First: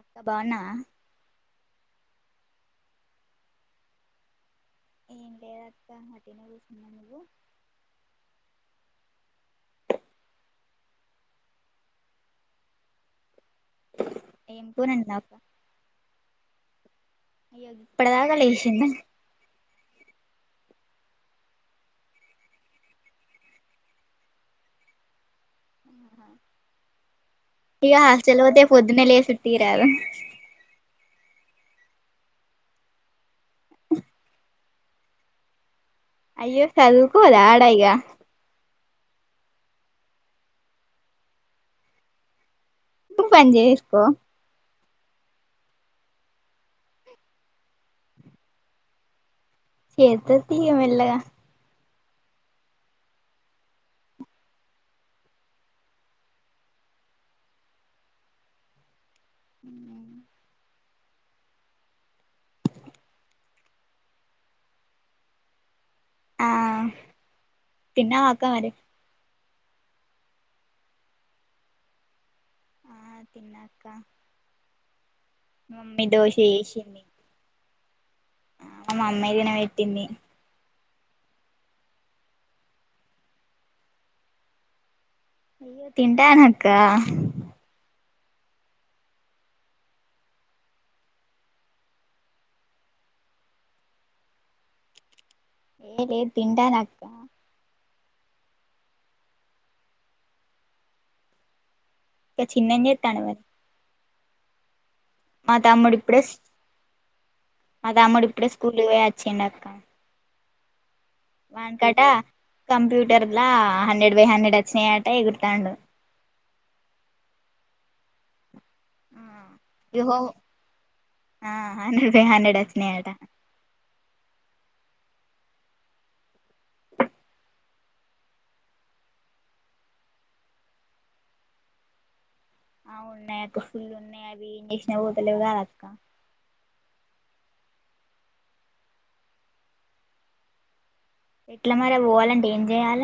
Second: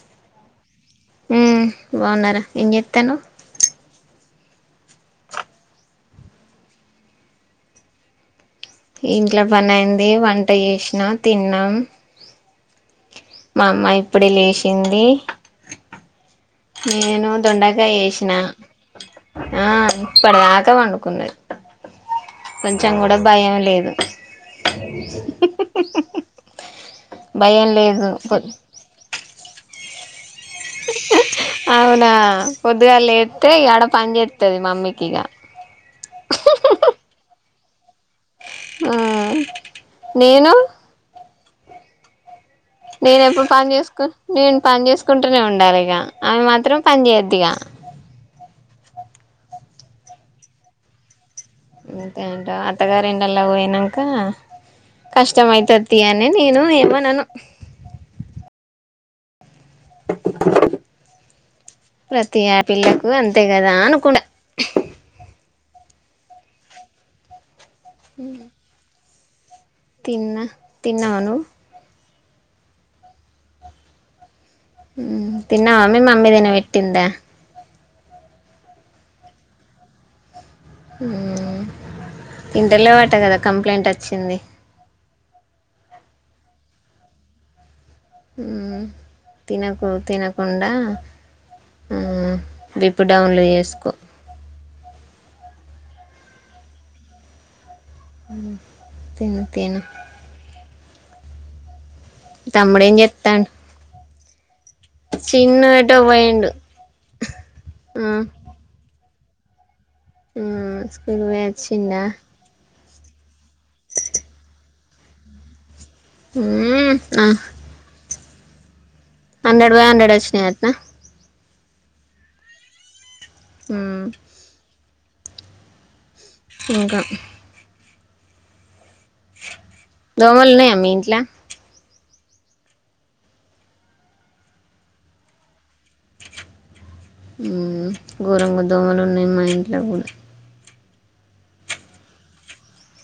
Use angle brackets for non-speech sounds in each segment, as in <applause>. అక్కా బాన్నావా ఉమ్ బాన్నారా ఏం జేత్తన్నావ్. ఏం లేదక్క మటినే గూసున్న నువ్వు. ఇంట్లో పనైంది వంట జేష్నా తిన్నాం. మమ్మ ఇప్పుడే ఏం కూర లేషింది. వండినావ్ అక్క నేను అయ్యో దొండకాయ ఇప్పటిదాకా జేష్నా లేచిందా ఆ. మ్ తర్వాత వనుకుంది కొంచెం గూడా భయం లేదు. అహా భయం య లేదు చలోతే పొద్దున్నే లేస్. తీరాలె. ఔనా పొద్దుగాల్లేత్తే యాడ పన్ జేత్తది మమ్మికిగ. అయ్యో సదుకోదా ఆడ ఇగ ఆ నేను నువ్వు నేనెప్పుడు పని పన్ చేసుకో జేస్కోను నేన్ పన్ జేస్. కుంటూనే ఉండాలి ఇగ ఆమె మాత్రం పన్ జేయద్దిగ చేత్తద్ తీగ మెళ్లగా ఉమ్ అంతే అంటవ అత్తగారిండ్లల్లేకి పోయినంక కష్టం అయ్తది అని నేను ఏమనను. ఉ ప్రతి ఆ పిల్లకు అంతే కదా అనుకుండా. ఆ తిన్నవా అక్క మరి తిన్నా తిన్నావ నువ్వు ఆ తిన్నా అక్క తిన్నావా మే మమ్మీ మా అమ్మ దోశ ఏదైనా పెట్టిందా ఆ మా మమ్మీ తిన పెట్టింది ఇంటలో వాట కదా కంప్లైంట్ వచ్చింది తింటా అక్క ఉమ్ తినకు తినకుండా ఉమ్ విప్ డౌన్లు జేస్కో. ఏలేద్ తింటానక్క. ఉమ్ తిను తిను ఇక చిన్నోడు ఏం తమ్ముడేం చేత్తాండు మరి చెత్తను మా తమ్ముడు ఇప్పుడే పోయిండు మా మ్మ్ తమ్ముడి ఇప్పుడే స్కూల్ పోయ చెన్నక్క మ్మ్ <unintelligible> కంప్యూటర్ లా హండ్రెడ్ బై హండ్రెడ్ వచ్చినాయట ఎగుర్తాండు మ్మ్ ఆ హండ్రెడ్ బై ఇగ హండ్రెడ్ హోమ్ వచ్చినాయి అంటాన ఆ హండ్రెడ్ బై హండ్రెడ్ వచ్చినయి అంట మ్మ్ ఇంకా దోమలున్నా మీంట్లో ఆ ఉన్నాయా ఫుల్ ఉన్నాయా అవి ఇంజెక్షన్ ఏం చేసిన పోతలే అక్క ఘోరంగ దోమలు ఉన్నాయి మా ఇంట్లో కూడా ఎట్లా మరే పోవాలంటే ఏం చెయాల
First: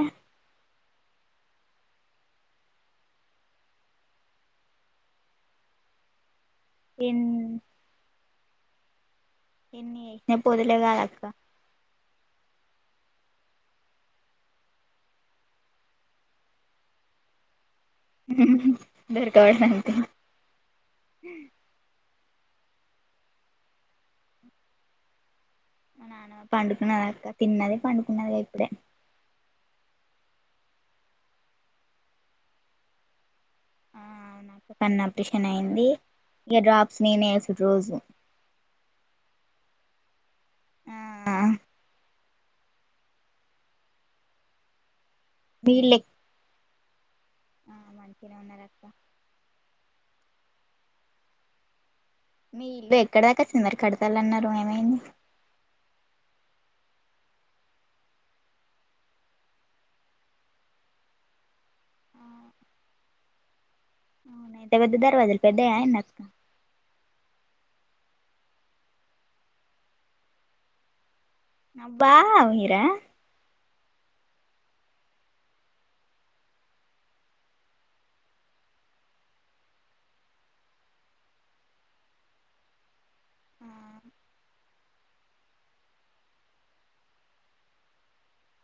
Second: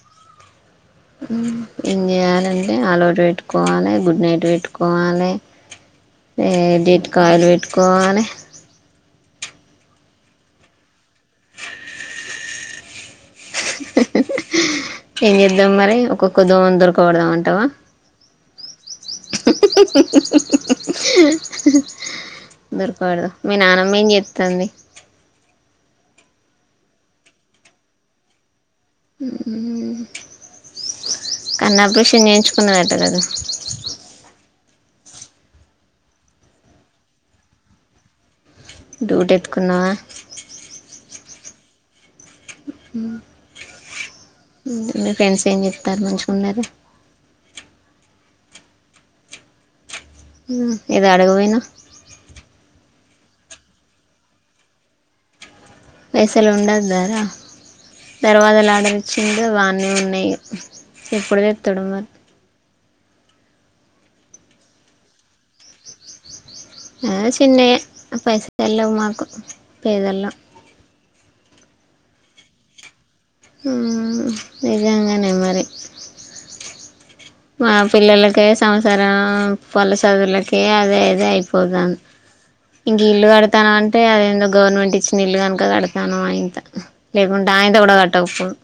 ఏం చేయాలంటే ఆలౌటు పెట్టుకోవాలి గుడ్ నైట్ పెట్టుకోవాలే జెట్ ఎన్ కౌల్ పెట్టుకోవాలె ఎన్ని పెట్టిన పొతలేగాలక్క ఏం చేద్దాం మరి ఒక్కొక్క దోమం దొరకబడదామ అంటావా దొరకబడడానికి దొరకకూడదు మీ నానమ్మ ఏం చేతంది నాన్నమా పండుకున్నద అక్క తిన్నది పండుకున్నదిగా ఇప్పుడే కను ఆపరేషన్ చేయించుకున్నారట కదా ఆ అవు నాక కన్న అపరేషన్ అయి్యంది ఇక డ్రాప్స్ నేనే వస్తుడు రోజు <unintelligible> ఎత్తుకున్నావా ఆ మీ ఫ్రెండ్స్ ఏం చెప్తారు మీల్లె మంచిగా ఉన్నార ఆ మంచినే ఉన్నార అక్క ఏదో అడగపోయినా మీ ఇల్లు ఎక్కడ దాకా వచ్చింది మరి కడతాలన్నారు ఏమైంది. పైసలు ఉండొద్ద రా. దర్వాజాలు ఆర్డర్ ఇచ్చిండు అవి అనే ఉన్నాయి. ఎప్పుడు తెత్తాడు మరి. ఎంత పెద్ద దర్వాజాలు పెద్దయ్య ఏంది అక్. ఆ చిన్నయ్యే అ పైసలు లేవు మాకు పేదోళ్ళం. అబ్బా మీరా. ఉమ్ నిజంగానే మరి. మా పిల్లలకే సంసారం వల్ల సదువలక్ అదే అదే అయిపోతంది ఇంక్. ఇల్లు కడతానంటే అదేందో గవర్నమెంట్ ఇచ్చి నీళ్లు కనుక కడతానం ఆ ఇంత లేకుంటే అంత కూడా కట్టకపోదు.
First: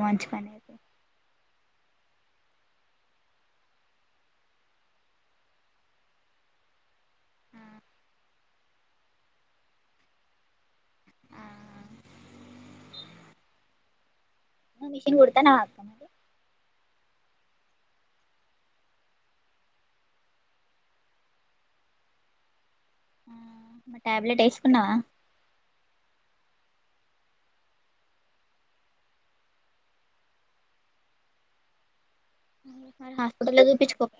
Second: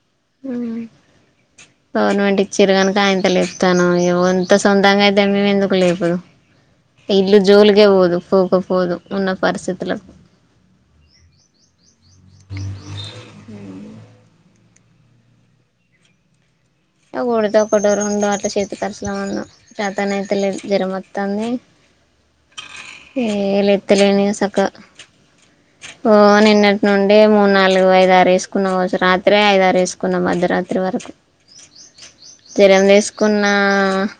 మంచ పనేతే మ్మ్. గవర్నమెంట్ ఇచ్చారు కనుక ఆయనంత లేపుతాను అంత సొంతంగా అయితే మేము ఎందుకు లేపదు ఇల్లు జోలుకే పోదు పోకపోదు ఉన్న పరిస్థితులకు మిషన్ కుడతానవ అక్క నువ్వు ఆ కుడితే ఒకటో, రెండో అట్లా చేతి ఖర్చుల మందం చేతన అయితలేదు జ్వరం వస్తోంది. ఆ మరి ఏలేతలేను ఇగా టాబ్లెట్ సక్కగా. వేసుకున్నావా ఓ నిన్నటి నుండి మూడు, నాలుగు, ఐదు, ఆరు వేసుకున్న కావచ్చు రాత్రి అయిదారు వేసుకున్న. మధ్య రాత్రి వరకు. జ్వరం మరి దేసుకున్న హాస్పిటల్లో చూపించుకోపో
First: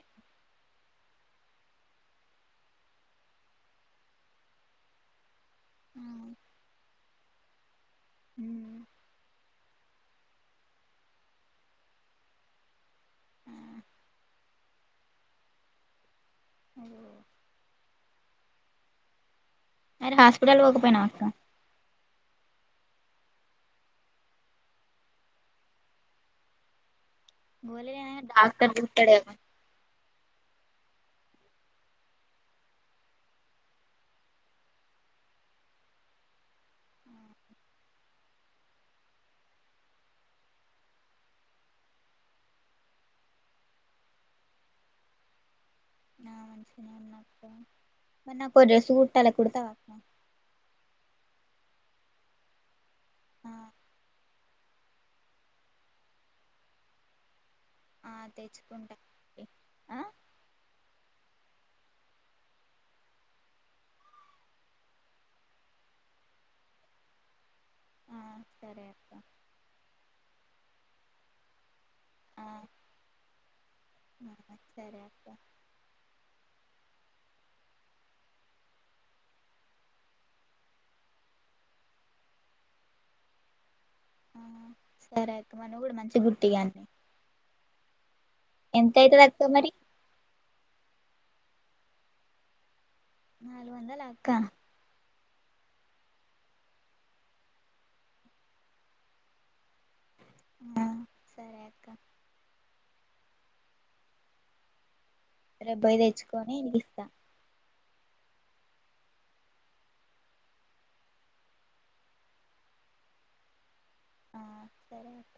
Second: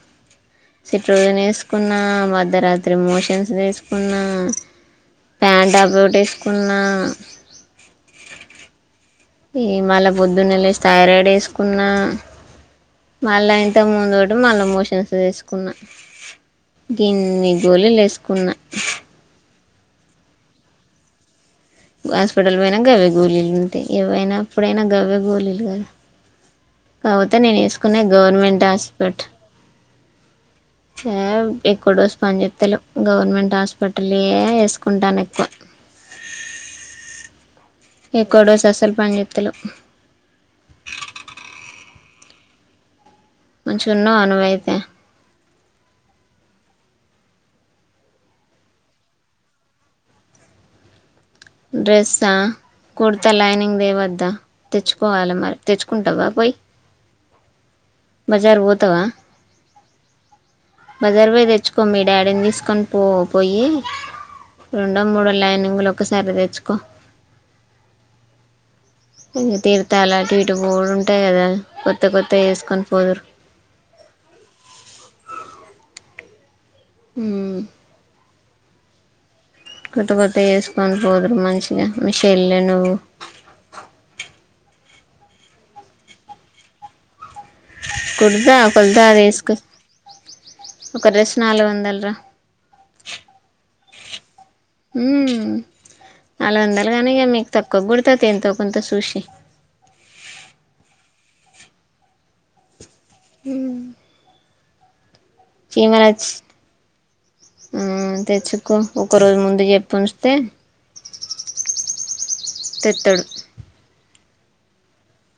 సిట్రజన్ వేసు కున్నా మధ్యరాత్రి మోషన్స్ చెసుకున్నా. పంటాప్రోట్ ఇసుక్ ఆ. ఉమ్. ఈ మల్ల పొద్దున్నే లేచి థైరాడేసుకున్నావ్ మల్ల ఇంతకు ముందు ఒకటి మల్ల మోషన్స్ ది ఏసుకున్న. పిన్ని గోళీలు ఏసుక్ కున్నా. మరి హాస్పిటల్ పోకపోయినావ్ అక్క. హాస్పిటల్ పోయినా గవ్వె గోలీలు ఉంటాయ. ఏవైనా అప్పుడైనా గవే గోలీలు కద కాకపోతే నేను వేసుకున పోలేదేమో గవర్నమెంట్ డాక్టర్ హాస్పిట్ చూస్తాడేమో ఎక్కువ డోస్ పంచేస్తేలెవ్ గవర్నమెంట్ హాస్పిటల్ ఎసుకుంటాన ఎక్కువ. ఎక్కడోస అసల్ పంజేస్థలేవ్. మంచిగా ఉన్నావు నువ్వు అయితే. నాకో డ్రెస్ కుట్టాలే కుడతావా. డ్రెస్ ఆ. కొడతా ఆ లైనింగ్ దేవదా. తెచ్చుకోవాలె మరి తెచ్చుకుంటావా పోయి. ఆ బజార్ తెచ్చుకుంటాండి. బజారు పోయి తెచ్చుకో మీ డాడీ ని తీసుకొని పో పోయి రెండు మూడు లైనింగ్లు ఒకసారి తెచ్చుకో. ఆ సరే అక్క ఇ తీర్తాల. ఇటు పోవడు ఉంటదో. కొత్త కొత్తయ్ ఆ వేసుకొని పోదురు. సరే అక్క అ కొత్త కొత్త వేసుకొని పోదురు మంచిగా మ చెల్లే నువ్వు ఆ సరే అక్క మన కూడా మంచి గుర్తి కాన్ని కుర్ద కొల్ద అక్క రేస్కు మరి ఒక రెస్ నాలుగు వందలరా నాలుగు వందాల అక్క నాలుగు వందలు కానీ ఇక మీకు తక్కువ గుడతుంది ఎంతో కొంత చూసి ఆ సరే అక్క అ రేపు పోయి తెచ్చుకొని ఇగిస్తా తెచ్చుకో ఒకరోజు ముందు చెప్పి ఉస్తే తెట్టాడు ఆ సర అక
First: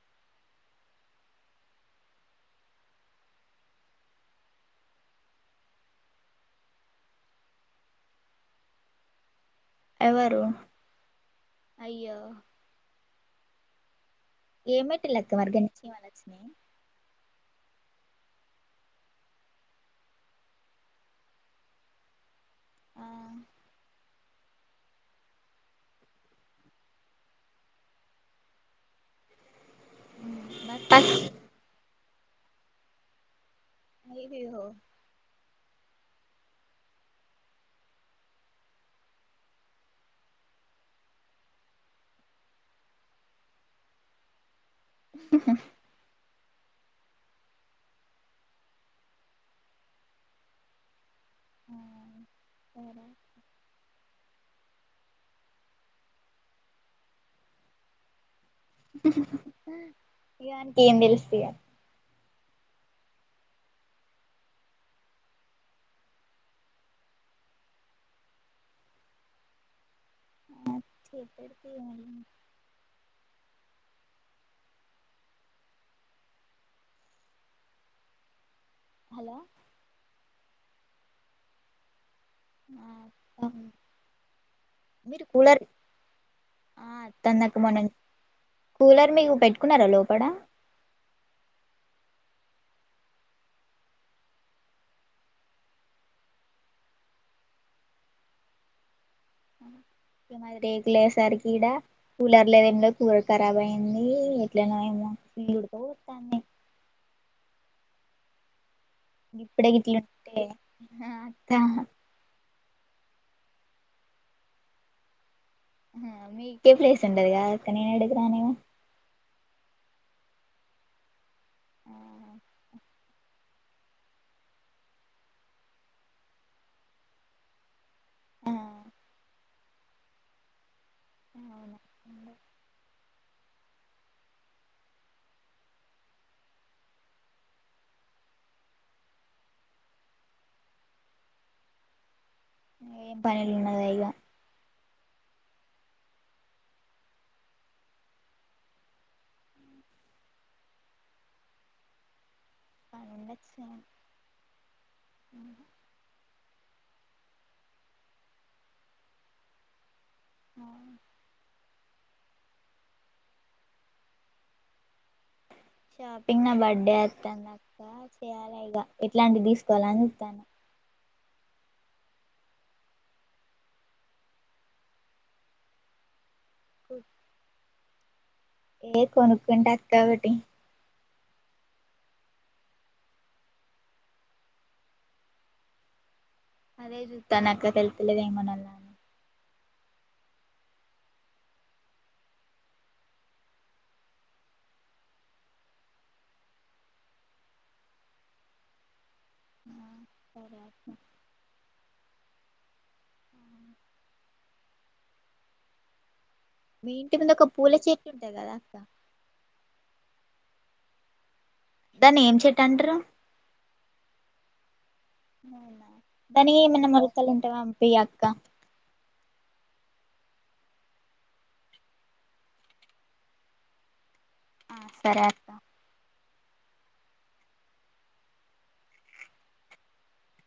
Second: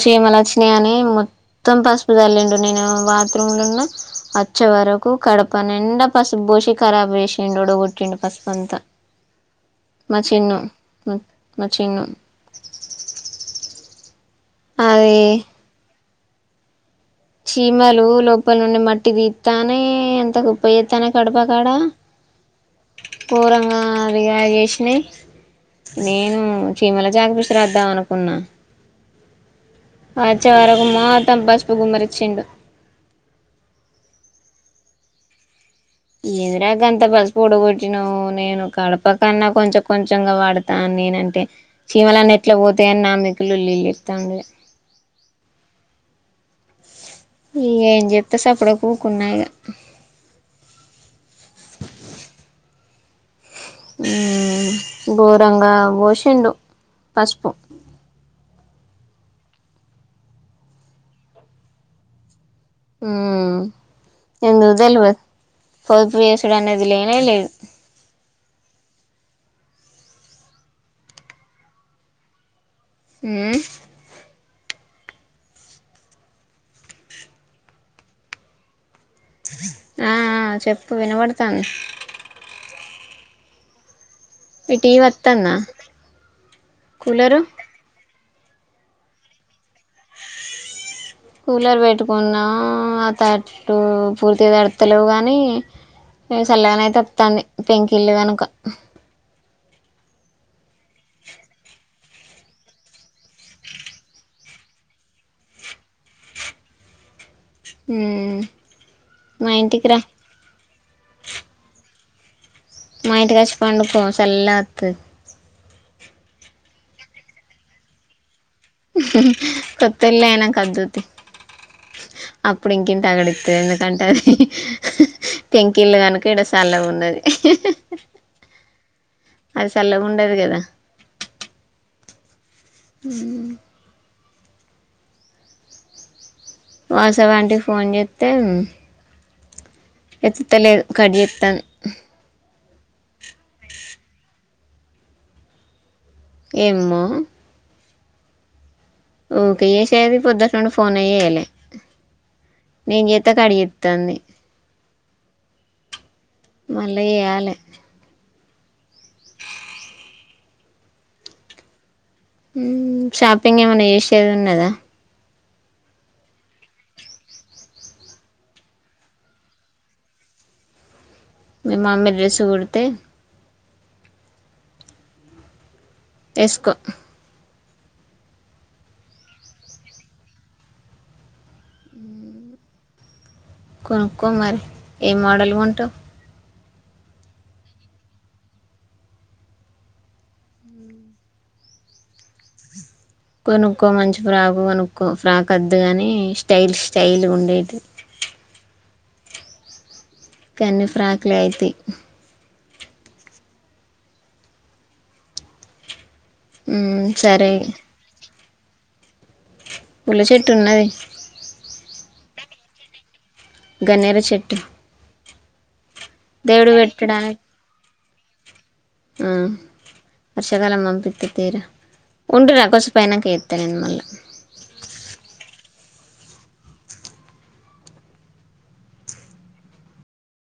ష ఏమల వచ్చిన అని మొత్తం పసుపు తల్లిండు నేను బాత్రూమ్ లోన్న వచ్చే వరకు కడప నిండా పసుపు పోసి ఖరాబ్ వేసిడు ఉడగొట్టిండు పసుపు అంతా మ ఎవరు చిన్ను మచిన్ను అయ్యో ఏమిటి అది లెక్క మర్గంచిమనచ్చ చీమలు లోపల నుండి మట్టి తీస్తానే ఎంత గ ఉప్ప చేస్తానే కడుపకాడ ఆ పోరాంగా మరిగా చేసినాయి నేను చీమల చాకపష్ రాద్దాం అనుకున్నా ఆచ్చ మరి వరకు పస్ మాత బస్పు కు మరి వచ్చెండు అవి ఏదిరా గ అంత పసు పొడగొట్టిన నేను కడప కన్నా కొంచెం కొంచెంగా వాడతా నేనంటే చీమలన్న ఎట్లా పోతాయని నామికులుీలు ఇతాండ ఇక ఏం చెప్రే సప్పుడ కూకున్నాయిక అవు బోరంగా భోషండు పసుపు ఇవానికి ఏం తెలుస్తుయా ఎందు తెలి పపయసుడు అన్నది లేనే లేదు రే హమ్ హలో ఆఆ ఆ చెప్పు వినబడుతాం ఆక్క మీ టీవీ మీరు వత్తాందా కూలర్ ఆ కూలరు తందక మనెం కూలర్ మీకు పెట్టుకున్నారా లోపడ కూలర్ పెట్టుకున్నా అతట్టు పూర్తిగా తడుత్తలేవు కానీ ఏ చల్లగానయితే వత్తాంది పెంకిల్లు కనుక. ఇగ మాది రేకులయేసరికి ఈడ కూలర్ లేదు ఏంలేదు కూలర్ ఖరాబ్ అయ్యింది ఎట్లనో ఏమో ఇల్లు ఉడకబోత్తాంది. హుమ్ గిప్పుడే గిట్లుంటే హా అత్తా మాయట కసి పండుకో సల్తు అహా మీకే ప్లేస్ ఉండదిగా అక్క నే ఎడుక రాణిగా హు హు కొత్తోలు అయినా వోధు తి అప్పుడు ఇంక తగడింది ఎందుకంటే అది టంకిీళ్లుు కనుక ఇడ చల్ల ఉన్నది ఆ అది చల్లగా ఉండదు కదా అ అవునా ఉంధి ఉమ్ వాట్సాప్లాంటి ఫోన్ చేస్తే ఎతుతేలే కడిత్తం ఏం పనులు ఉన్నాద ఇగా ఏమో ఓకే ఈసే అది పొద్దుటడి ఫోన్ అయ్యలే నేను పని చేత ఉండొచ్చు కడిగిస్తాంది మళ్ళీ చేయాలి ఆ ఉమ్ షాపింగ్ ఏమైన్నా చేసేది ఉన్నదా షాపింగ్ నా బర్త్డే వస్తానుక్క చేయాలా ఇక ఎట్లాంటివి తీసుకోవాలని చెప్తాను మీ మామీ డ్రెస్సు కొడితే తే ఎస్కో ఏ కొనుకుంట అక్కవటి కొనుక్కోమరి ఏ మోడల్ ఉంటావు అదేదు తానక్క తెలుపలేదేమనల కొనుక్కో మంచి ఫ్రాక్ కొనుక్కో ఫ్రాక్ వద్దుగాని స్టైల్ స్టైల్ ఉండేది సరే కన్నీ అక్క ఫ్రాక్లు అయిత మీ ఇంటి ముందు ఒక సరే పూల చెట్లు ఉంటాయి కదా దా పల్లి చెట్టు ఉన్నది దాన్ని ఏం చెట్ంటారు గఘనేర చెటు అవునా దనినికి మన మరకల్ ఇంటవవా హంపి క్క ఎమ్ వర్షాకాలం పంపిస్త తీరా ఉంటరా కొచ్చం పనాక ఎస్తా నేను మళ్ళీ ఆ సరే ఆతా